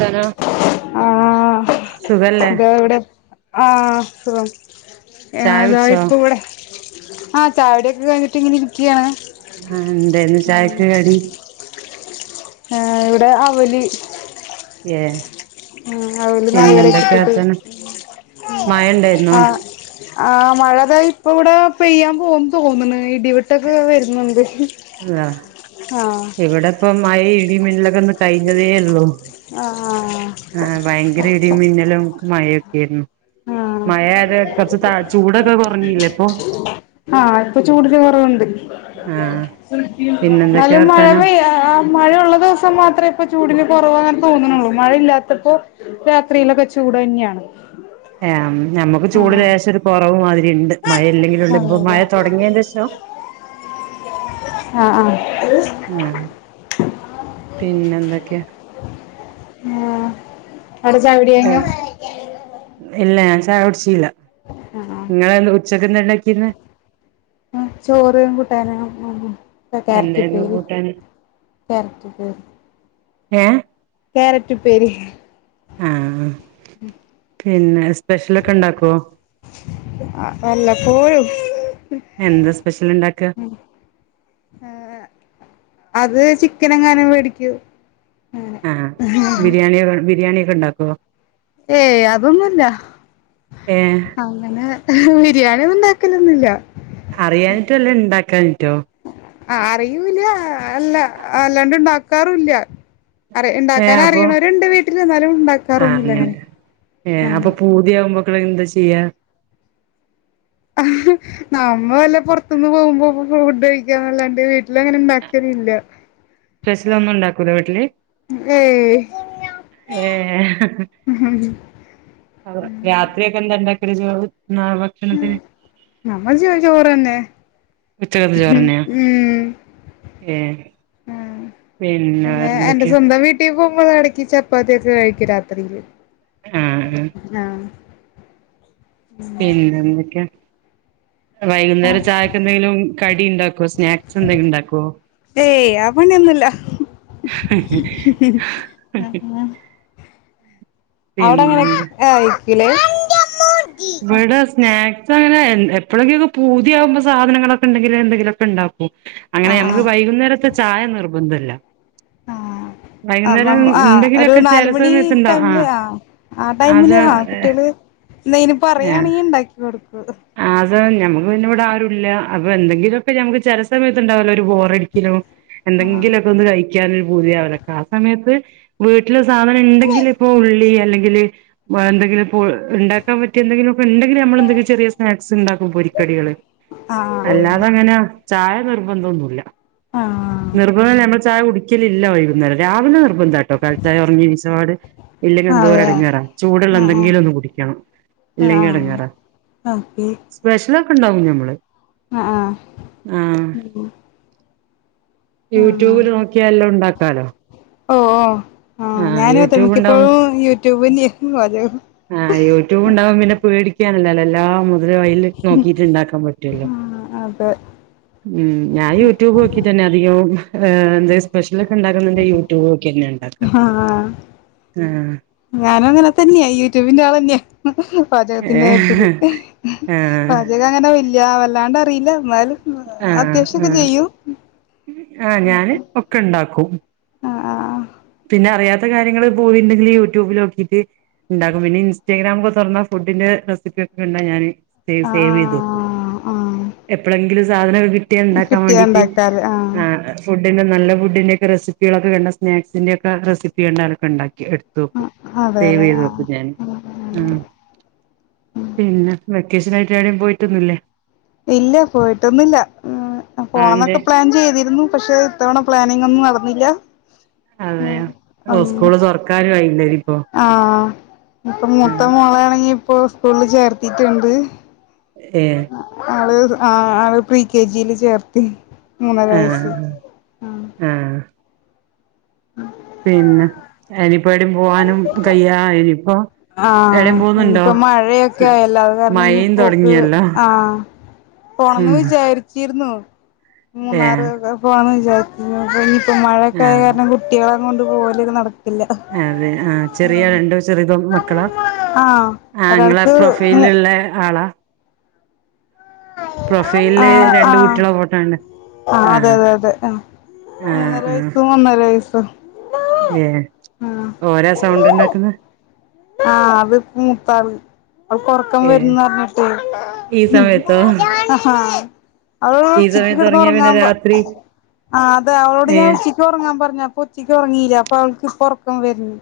ത്തനോ ആഹ സുഖല്ലേ ഇത ഇവിടെ ആഹ സുഖം ചായ അതാ കുടിച്ചോ ഇപ്പ ഇവിടെ ആഹ് ചായോടിയൊക്കെ കഴിഞ്ഞിട്ട് ഇങ്ങനെ ഇരിക്കയാണ് ആ എന്തേനും ചായക്ക്‌ കടി ഇവിടെ അവില് ഏ അവല് പിന്നെ നാളികേരം ഒക്കെ എന്തൊക്കെയാ ഇട്ടിട്ട്. വർത്താനം മഴ ഉണ്ടായിരുന്നോ ആ ആ മഴ കഴിഞ്ഞു- ഈപ്പൊ ഇവിടെ പെയ്യാൻ പോകുന്ന് തോന്നണ [unintelligible] വരുന്നുണ്ട് ആഹ് [unintelligible] ഇവിടെ ഇപ്പം മഴ ഇടീം മിന്നലൊ കഴിഞ്ഞതേയുള്ളു. ആഹ് ആ ഭയങ്കര ഇടി മിന്നലും മഴ [unintelligible] ആയത് കുറച്ച് ത ചൂടൊക്കെ കുറഞ്ഞില്ലേ ഇപ്പൊ ആഹ ആഹ ഇപ്പൊ ചൂടിന് കുറവുണ്ട് ആ പിന്നെ എന്തൊക്കെയാ ന്നാലും വർത്താനം മഴപെയ്യാൻ മഴയ ഉള്ള ദിവസം മാത്രമേ ചൂടിന് കുറവ് തോന്നുന്നുള്ളൂ, മഴയില്ലാത്തപ്പോ രാത്രിയിലൊക്കെ ചൂട് തന്നെയാണ്. ഞമ്മക്ക് ചൂട് ലേശം ഒരു കുറവ് മാതി ഇണ്ട് മഴ ഇല്ലെങ്കിലും ഉള്ള ഇപ്പൊ അതെല്ലേ മഴ തുടങ്ങിയഷോ ആഹ ആഹ ആഹ് പിന്നെ എന്തൊക്കെയാ? ആ അവിടെ ചായോടി കഴിഞ്ഞോ? ചായോടിച്ചീല്ല ആഹ് [unintelligible] ഉച്ചക്കെന്താ ഇണ്ടാക്കിരുന്നേ ചോറും കൂട്ടാന [unintelligible] കാരറ്റ് എന്തായിരുന്നു ഉപ്പേരി. കൂട്ടാന് കാരറ്റ് ഉപ്പേരി ഏ കാരറ്റ് ഉപ്പേരി ആഹ് പിന്നെ [unintelligible] ഉണ്ടാക്കോ [unintelligible] അല്ല [unintelligible] എന്താ സ്പെഷ്യൽ ഇണ്ടാക്ക അത് ചിക്കനെങ്ങാനും മേടിക്കു ആഹ് [unintelligible] ബിരിയാണി ഉണ്ടാക്കോ ഏയ് അതൊന്നുമല്ല ഏ അങ്ങനെ [unintelligible] ബിരിയാണിയ ഉണ്ടാക്കലൊന്നുല്ല അറിയാനിട്ടും അല്ല ഉണ്ടാക്കാൻ [unintelligible] ആ അറിയൂല്ല അല്ല അല്ലാണ്ട് ഉണ്ടാകാറുവില്യ അറി ഏ അപ്പൊ ഇണ്ടാക്കാറിയണവരുണ്ട് വീട്ടില് എന്നാലും ഉണ്ടാക്കാറൊന്നുല്ല അങ്ങനെ ഏ അപ്പൊ ആഹ് [unintelligible] എന്താ ചെയ്യാ [unintelligible] നമ്മ വല്ല പുറത്തുന്ന് പോകുമ്പോ ഫു ഫുഡ് കഴിക്കാന്നല്ലാണ്ട് വീട്ടില് അങ്ങനെ ഇണ്ടാക്കലില്ല സ്പെഷ്യൽ ഒന്നും ഉണ്ടാക്കൂല്ല വീട്ടില് ഏയ് ഏ [unintelligible] രാത്രിയൊക്കെ എന്താണ്ട [unintelligible] [unintelligible] [unintelligible] നമ്മള് [unintelligible] ചോറ് തന്നെ ഉച്ചക്കത്തെ ചോറന്നെയാ [unintelligible] ഉം ഏ ഉം പിന്നെ എന്റെ സ്വന്തം വീട്ടിൽ പോ [unintelligible] നമ്മള് ഇടയ്ക്ക് ചപ്പാത്തിയൊക്കെ കഴിക്കും രാത്രിയില് ആഹ് ആഹ് പിന്നെ എന്തൊക്കെയാ വൈകുന്നേരം ചായക്ക് എന്തെങ്കിലും കടി ഇണ്ടാക്കോ സ്നാക്സ് എന്തെങ്കിലും ഇണ്ടാക്കോ [unintelligible] പണിയൊന്നുല [inaudible] അവിടെ എങ്ങനെ [inaudible] പിന്നെന്താ [unintelligible] ഇവിടെ സ്നാക് അങ്ങനെ എപ്പോഴെക്കെ പൂതിയാവുമ്പോൾ സാധനങ്ങളക്കെണ്ടെങ്കില എന്തെങ്കിലുക്കെ ണ്ടാക്കും അങ്ങനെ നമ്മുക്ക് ആഹ് വൈകുന്നേരത്തെ ചായ നിർബന്ധല്ല ആ വൈകുന്നേരം ആ ഒരു എന്തെങ്കിലുമൊക്കെ ചില നാലുമണി സമയത്ത് ഉണ്ടാവും ടൈമില് ആ ആ അത് ടൈമില് ആ കുട്ടികള് എന്തെങ്കിലും പറയാണെങ്കിൽ ഉണ്ടാക്കി കൊടുക്കും അത നമ്മക്ക് പിന്നെ ഇവിടെ ആരും ഇല്ല അപ്പൊ എന്തങ്കിലുമൊക്കെ നമുക്ക് ചില സമയത്ത് ഉണ്ടാവല്ലോ ബോറടിക്കലോ ആഹ് എന്തെങ്കിലുമൊക്കെ ഒന്ന് കഴിക്കാൻ ഒരു പൂതിയാവൂല്ലേ ആ സമയത്ത് വീട്ടില് സാധനം ഉണ്ടെങ്കില ഇപ്പോ ഉള്ളി അല്ലെ എന്തെങ്കില [unintelligible] ഉണ്ടാക്കാൻ പറ്റിയ എന്തെങ്കിലും ഒക്കെ ഉണ്ടെങ്കിൽ നമ്മൾ എന്തെിലും ചെറിയ സ്നാക്സ് ഉണ്ടാക്കും പൊരി കടികള് ആഹ് അല്ലാതെ അങ്ങനെ ചായ നിർബന്ധന്നുമില്ല ആഹ് നിർബന്ധം നമ്മൾ ചായ കുടി ഒരിക്കലുമില്ല വൈകുന്നേരം രാവിലെ നിർബന്താ കേട്ടോ കഴിച്ച ഉറങ്ങി എഴുന്നേറ്റപാട് ഇല്ലെങ്കിൽ എന്തോ ഒരു അതെ ഇടങ്ങേറാ ചൂടുള്ള എന്തെങ്കിലും ഒന്ന് കുടിക്കണം ഇല്ലെങ്കിൽ ആഹ ഓക്കെ ഇതൊക്ക ഉണ്ടാവുംഞമ്മള് ആ ആ യൂട്യൂബില് നോക്കിയാ എല്ലാം ഉണ്ടാക്കാലോ ഓ ഓ ആ ആഹ് ഞാനും അതേ യൂട്യൂബ് ഉണ്ടാവും മിക്കപ്പോഴും യൂട്യൂബ് ന്നായായിരിക്കും പാചകം ആഹ് യൂട്യൂബ് ഉണ്ടാവും പിന്നെ പേടി [unintelligible] എല്ലാം അതില് നോക്കിട്ട് ഉണ്ടാക്കാൻ പറ്റൂല്ലോ ആഹ് അതെ ഞാൻ യൂട്യൂബ് നോക്കി തന്നെ അധികോം ഏ എന്തെങ്കിലും സ്പെഷ്യൽ ഒക്കെ ഉണ്ടാക്കുന്നുണ്ടെങ്കി യൂട്യൂബ് നോക്കിന്നെയാണ് ആ ഞാനും അങ്ങനെ തന്നെയാ ഇതിൻ്റെ ആള് തന്നെയാ പാചകത്തിന്റെ കാര്യത്തില് ഏഹ് ആഹ് പാചകം അങ്ങനെ വല്യ യാ ല്ലാണ്ട് അറിയില്ല എന്നാലും അത്യാവശ്യ ഒക്കെ ചെയ്യും ആ ഞാന് ഒക്കെ ഉണ്ടാകും ഉം ആ ആ പിന്നെ അറിയാത്ത കാര്യങ്ങള് പോയിട്ടുണ്ടെങ്കില് യൂട്യൂബിൽ നോക്കിട്ട് ഉണ്ടാക്കും പിന്നെ ഇൻസ്റ്റാഗ്രാമ് ഒക്കെ തുറന്ന ഫുഡിന്റെ റെസിപ്പി ഒക്കെ ഉണ്ടാ ഞാന് വ ആ സേവ് ചെയ്ത് വെയ്ക്കും ആ ആ എപ്പോഴെങ്കിലും സാധനോക്കെ കി കിട്ടിയ ഇണ്ടാക്കാൻ കിട്ടിയ വേണ്ടിട്ട് ഉണ്ടാക്കാറ് ആ ഏഹ് ഫുഡ് [unintelligible] നല്ല ഫുഡിന്റെയോക്കെ റെസിപ്പികളോക്കെ കണ്ട സ്നാക്സ് ഇതിന്റെ ഒക്കെ റെസിപ്പി കണ്ടാലൊക്കെ ഉണ്ടാക്കി എടുത്ത് വെക്കും അതെ സേവ് അതെ ചെയ്ത് ആ വെക്കും ഞൻ ഹും പിന്നെ [unintelligible] ക്കേഷനായിട്ട് എവിടെയും പോയിട്ടൊന്നില്ലേ ഇല്ല പോയിട്ടോന്നൂല്ല ആഹ് അതിന്റെ പോണന്നൊക്കെ പ്ലാൻ ചെയ്തിരുന്നു പക്ഷെ ഇത്തവണ പ്ലാനിങ്ങോന്നും നടന്നില്ല. ഉം അതെയോ അം ഓഹ് സ്കൂള് തുറക്കാനും ആയില്ലേ ഇനിയിപ്പോ ആഹ് ഇപ്പൊ മൂത്ത ആഹ് മോളാണെങ്കി ഇപ്പൊ സ്കൂൾ ചേർത്തിട്ട്ണ്ട് ഏഹ് ആള് [unintelligible] ആ അഹ് പ്രീ കെ ജി യില് ചേർത്തി മൂന്നര വയസ്സ്. ആഹ് ആഹ് പിന്നെ അയിന് എപ്പോഴും പോവാനും [unintelligible] ഇനിപ്പോ ആഹ് ഇനിയിപ്പോ മഴയൊക്കെ ആയല്ലോ അത് കാരണം ഇനി മഴയും പോക്ക് തൊടങ്ങിയല്ലോ ആഹ് പോണന്ന് ഉം വിചാരിച്ചി തീർന്നോ മൂന്നാറ് ഏഹ് ഒക്കെ പോവാന്ന് വി [unintelligible] മഴയൊക്കെ ആയ ആഹ് കാരണം കുട്ടികൾ ണ്ട് [unintelligible] പോലൊക്കെ നട അതെ ആ ചെറിയ രണ്ട് ചെറുതോ മക് ആഹ് ആഹ് ഇങ്ങളെ ഒരാൾക്ക് പ്രൊഫൈൽ മു ഇള്ള ആളാ പ്രൊഫൈൽ ആഹ് രണ്ട് ആഹ് കുട്ടികൾ ഫോട്ടോ കണ്ട് ആഹ് അതെ അതെ അതെ ആഹ് മൂന്നര വയസ്സും ഒന്നര വയസ്സും ആഹ് ഓരാ സൗണ്ട് ഇണ്ടാക്കുന്നെ? ആഹ് അത് മൂത്ത ആള്. അവൾക്ക് ഉറക്കം ഏ വര്ന്ന് പറഞ്ഞിട്ടെ. ഈ സമയത്തോ ആഹ് അവളോട് ഈ ഉച്ചക്ക് സമയത്ത് കിടന്ന് ഉറങ്ങിയാ പിന്നെ ഉറങ്ങാൻ പ രാത്രി ആ അതെ അവളോട് ഏ ഞാൻ ഉച്ചക്ക് ഉറങ്ങാൻ പറഞ്ഞ അപ്പൊ ഉച്ചക്ക് ഉറങ്ങീല്ല അപ്പൊ അവൾ ഇപ്പൊ ഒറക്കം വരന്ന്.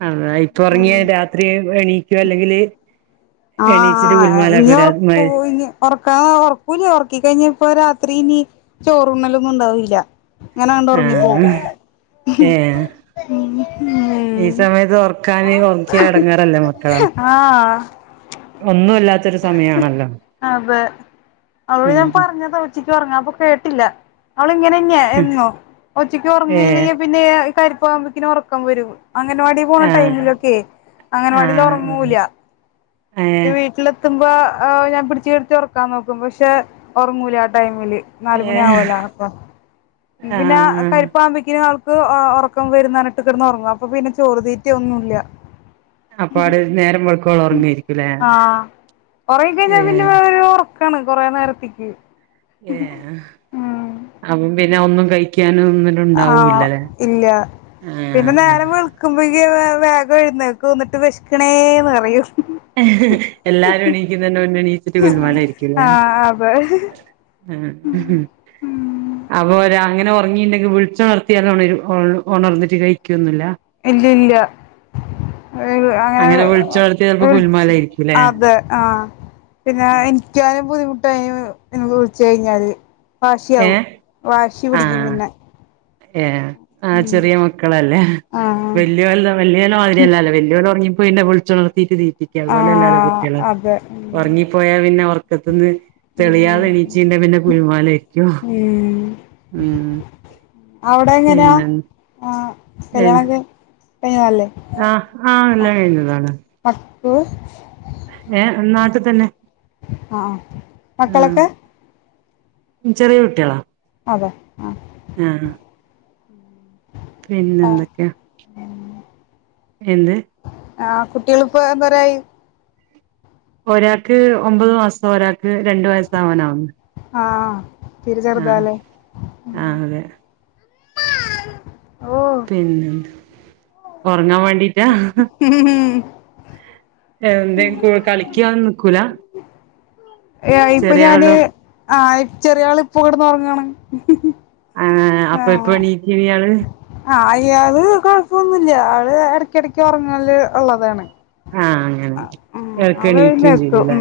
[unintelligible] ഇപ്പൊ ഉറങ്ങിയ രാത്രി എണീക് എണീക്കോ അല്ലെങ്കിൽ ആഹ ഇനി ഉറക്കൂ ഇനി ഉറക്കാ ഉറക്കൂല്ല ഉറക്കിക്കഴഞ് ഇപ്പൊ രാത്രി ഇനി ചോറുണ്ണലൊന്നുംണ്ടാവില്ല ആഹ ഏ ഈ ഉം സമയത്ത് ഉറക്കാന് ഉറക്കിയാ എടങ്ങാറല്ലേ മക്കളെ ആഹ് ഒന്നൂ അതെ അവളോട് ഞാൻ ഉം പറഞ്ഞതാ ഉച്ചക്ക് ഒറങ്ങ അപ്പൊ കേട്ടില്ല അവള ഇങ്ങനെന്നെയാ എന്നും ഉച്ചക്ക് ഏ ഉറങ്ങീല്ലെങ്കി പിന്നെ ക വുമ്പോക്കിന് ഒറക്കം വരും അങ്ങനവാടി പോണ ആഹ് ടൈമിലൊക്കെ അങ്ങനവാടില് ആഹ് ഒറങ്ങൂല ആഹ് ന്റെ ഏഹ് വീട്ടില് ത്തുമ്പോ ഞാൻ പിടിച്ചുനിർത്തി ഉറക്കാൻ നോക്കും പക്ഷെ ഉറങ്ങൂല ആ ടൈമില് നാലുമണി ഏഹ് ആവുമലോ അപ്പ പിന്നെ ആഹ് [unintelligible] ആൾ അ ഉറക്കം വരുമ്ന്ന് പറഞ്ഞിട്ട് കിടന്ന് ഉറങ്ങും അപ്പൊ പിന്നെ ചോറുതീറ്റ ഒന്നുംല്ല അപ്പാ അവ്ടെയിരുന്നു നേരം വെളുക്കോളാം ഉറങ്ങായിരുക്കുംലെ ആ ഒറങ്ങിക്കഴിഞ്ഞാ പിന്നെ ഒരു ക്കാണ് കൊറെ നേരത്തിക്ക് ഏഹ് അമ്പി ന്ന ഒന്നും കഴിക്കാനും ഒന്നിനും ആ ഉണ്ടാവൂല്ലല്ലേ ഇല്ല പിന്നെ ആഹ് നേരം ആഹ് വെളുക്കുമ്പെഴക്ക് വേഗം എഴുന്നേക്കും ന്നിട്ട് വെശക്കണേന്ന് പറയും എല്ലാരും എണീക്കുന്നെന്റെ മുന്നേ എണീച്ചിട്ട് ഗുൽമലായിരിക്കുലെ ആഹ് അതെ ഏഹ് അപ്പൊ അങ്ങനെ ഒറങ്ങിണ്ടെങ്കി വിളിച്ചു ഉണർത്തിയാലും ഒണരു ഒ ഒണർന്നിട്ട് കഴിക്കൊന്നുല്ല ഇല്ല ഇല്ല ഏഹ് അങ്ങനെ വിളിച്ചൊണർത്തിയാ ചെലപ്പോ എ [unintelligible] ഗുലുമാലായിരിക്കുംല്ലേ അതെ ആ പിന്നെ എനിക്കാരേം ബുദ്ധിമുട്ട് ടൈമ് വിളിച്ച് കഴിഞ്ഞാല് വാശിയാവും ഏഹ് വാശി പിടിക്കും പിന്നെ ഏ ആ ഉം ചെറിയ മക്കളല്ലേ ആഹ് വലിയവളെ വലിയവൾ മാതിരിയല്ലല്ലേ വലിയവൾ ഉറങ്ങി പിന്നെ വിളിച്ചുണർത്തീട്ട് ക്ക് അതുപോലല്ലാലോ ആഹ് കുട്ടികള് അതെ ഉം ഒറങ്ങിപ്പോയാ പിന്നെ ഒറ റക്കത്തുന്ന് ഉം തെളിയാതെ എണീച്ചീണ്ടെ പിന്നെ ഗുല്മാലായിരിക്കും ഉം ഉം അവിടെ എങ്ങനാ പിന്നെ ആ ഏഹ് [unintelligible] ആഹ് ആഹ് എല്ലാം കഴിഞ്ഞതാണ് [unintelligible] ഏ നാട്ടിൽ തന്നെ ആഹ് മക്കളൊക്കെ ആഹ് ചെറിയ കുട്ടികളാ അതെ ആ ആഹ് [unintelligible] ആ പിന്നെന്തൊക്കെയാ എന്ത് ആ കുട്ടികളിപ്പൊ എന്തൊരു ആയി ഒരാക്ക് ഒമ്പത് മാസം ഒരാൾക്ക് രണ്ടു വയസ് ആവാനാവുന്നു ആ തീരെ ആഹ് ചെറുതാല്ലേ ആ അതെ ഓ പിന്നെ ഉറങ്ങാൻ വേണ്ടീട്ടാ ഉം [unintelligible] കളിക്കാന്നും നിക്കൂല ഇപ്പൊ ഞാന് ചെറിയാളും ആ ചെറിയ ആള് ഇപ്പോ കിടന്ന് ഉറങ്ങാണ് ആ അപ്പൊഴെക്കും എണീക്കും ഇയാള് അത് കുഴപ്പൊന്നുല്യാ ആള് ഇടക്കിടക്ക് ഉറങ്ങല് ഒള്ളതാണ് ആഹ് അങ്ങനെ ഇടക്ക് [unintelligible] എണീക്കും എത്തും ചെയ്യൂല്ലേ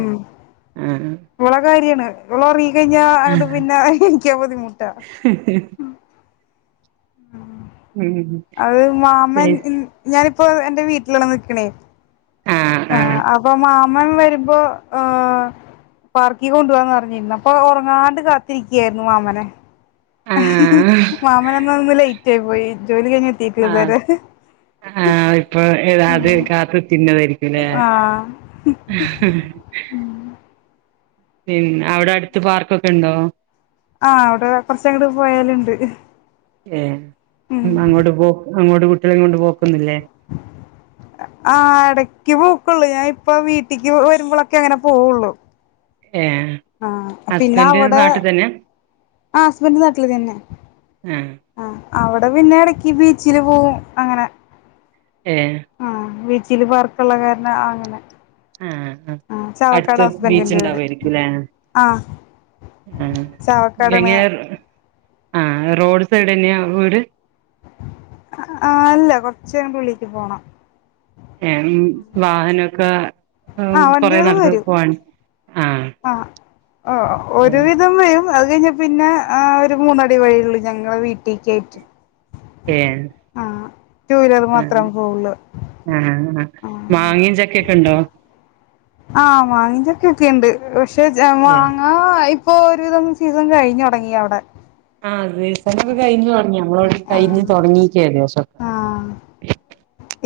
ആഹ് വിള കാര്യാണ് [unintelligible] [unintelligible] അങ്ങട് പിന്നെ എണീക്കാൻ ബുദ്ധിമുട്ടാ ഉം അത് മാമൻ ഞാൻ ഇപ്പൊ എന്റെ വീട്ടിലാണ് നിക്കണേ ആഹ് അപ്പൊ മാമൻ വരുമ്പോ പാർക്കി കൊണ്ട് പോവാന്ന് പറഞ്ഞിരുന്നു അപ്പൊ ഉറങ്ങാണ്ട് കാത്തിരിക്കയായിരുന്നു മാമനെ ആഹ് മാമനന്ന [unintelligible] [unintelligible] ആഹ് ആ ഇപ്പൊ ഏതാത് കാത്തു തിന്നതാരിക്കും പിന്നെ ആഹ് പിന്ന അവിടെ അടുത്ത് പാർക്കൊക്കെ ഉണ്ടോ ആ അവിടെ കൊറച്ച അങ്ങോട്ട് പോയാലുണ്ട് ഏ ഉം അങ്ങോട്ട് പോ അങ്ങോട്ട് [unintelligible] കൊണ്ട് പോ ആഹ് ഇടക്ക് പൂക്കുള്ളു ഞാൻ ഇപ്പ വീട്ടിക്ക് വരുമ്പോളൊക്കെ അങ്ങനെ പോവുള്ളു ഏഹ് ആ പിന്നെ ഹസ്ബൻഡ് അവിടെ നാട്ടിൽ തന്നെ ആ ഹസ്ബൻഡ് നാട്ടിൽ തന്നെ ആഹ് ആ അവിടെ പിന്നെ ഇടക്ക് ബീച്ചില് പോവും അങ്ങനെ ഏ ചില പാർക്കുള്ള കാരന അങ്ങനെ ആഹ ആ ആഹ് ചാവക്കാട് അടുത്ത ഹസ്ബൻഡിന്റെ വീട് ബീച്ച്ണ്ടാവമായിരിക്കുംല്ലേ ആഹ് ആ ചാവക്കാടാണ് ഗങ്ങർ ആ റോഡ് സൈഡ് തന്നെയ വീട് ആ് അല്ല കൊറച്ചഗിട് ഉള്ളിക്ക് പോണം ഉം വാഹനൊക്കെ ആ ആഹ് കൊറേ വണ്ടികള് നടന്ന്‌ വരും പോവാ ആ ഏഹ് ഒരുവിധം വരും അത് കഴിഞ്ഞ പിന്നെ ആ ഒരു മൂന്നടി വഴിയള്ളൂ ഞങ്ങളടെ വീട്ടിക്കെ ട്ട് ഏ വീലർ ആ മാത്രം പോവുള്ളൂ ആഹ മാങ്ങ ചക്കൊക്കെ ഉണ്ടോ ആ മാങ്ങയും ചക്കയും ഒക്കെ ഉണ്ട് ഇഷ് പക്ഷേ ഏഹ് മാങ്ങ- ഇപ്പൊ ഒരുവിധം സീസൺ കഴിഞ്ഞ തുടങ്ങിയ അവിടെ [unintelligible] കഴിഞ്ഞ് ആഹ് തുടങ്ങിയേക്കുവാണ് ആഹ് [unintelligible]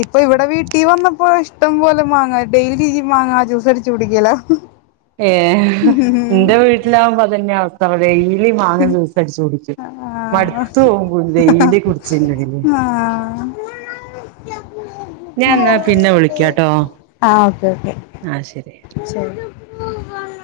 ഇപ്പൊ ഇവിടെ വീട്ടിൽ വന്ന ഇപ്പൊ ഇഷ്ടം പോലെ മാങ്ങ ഡെയിലി ഈ മാങ്ങാ ജ്യൂസ് അടിച്ചു കുടിക്കല എന്റെ വീട്ടിൽ ആവുമ്പോൾ അത് തന്നെയാ അവസ്ഥ. എന്താ പറയുക ഡെയിലി മാങ്ങ അടിച്ചു കുടിക്കു. ആഹ് മടുത്തു പോകും, ഡെയിലി കുടിച്ചിട്ടുണ്ടെങ്കിൽ ആഹ് ആഹ് ഞാൻ എന്നാ പിന്നെ വിളിക്കട്ടോ ഓക്കെ ഓക്കെ ആ ശരി ശരി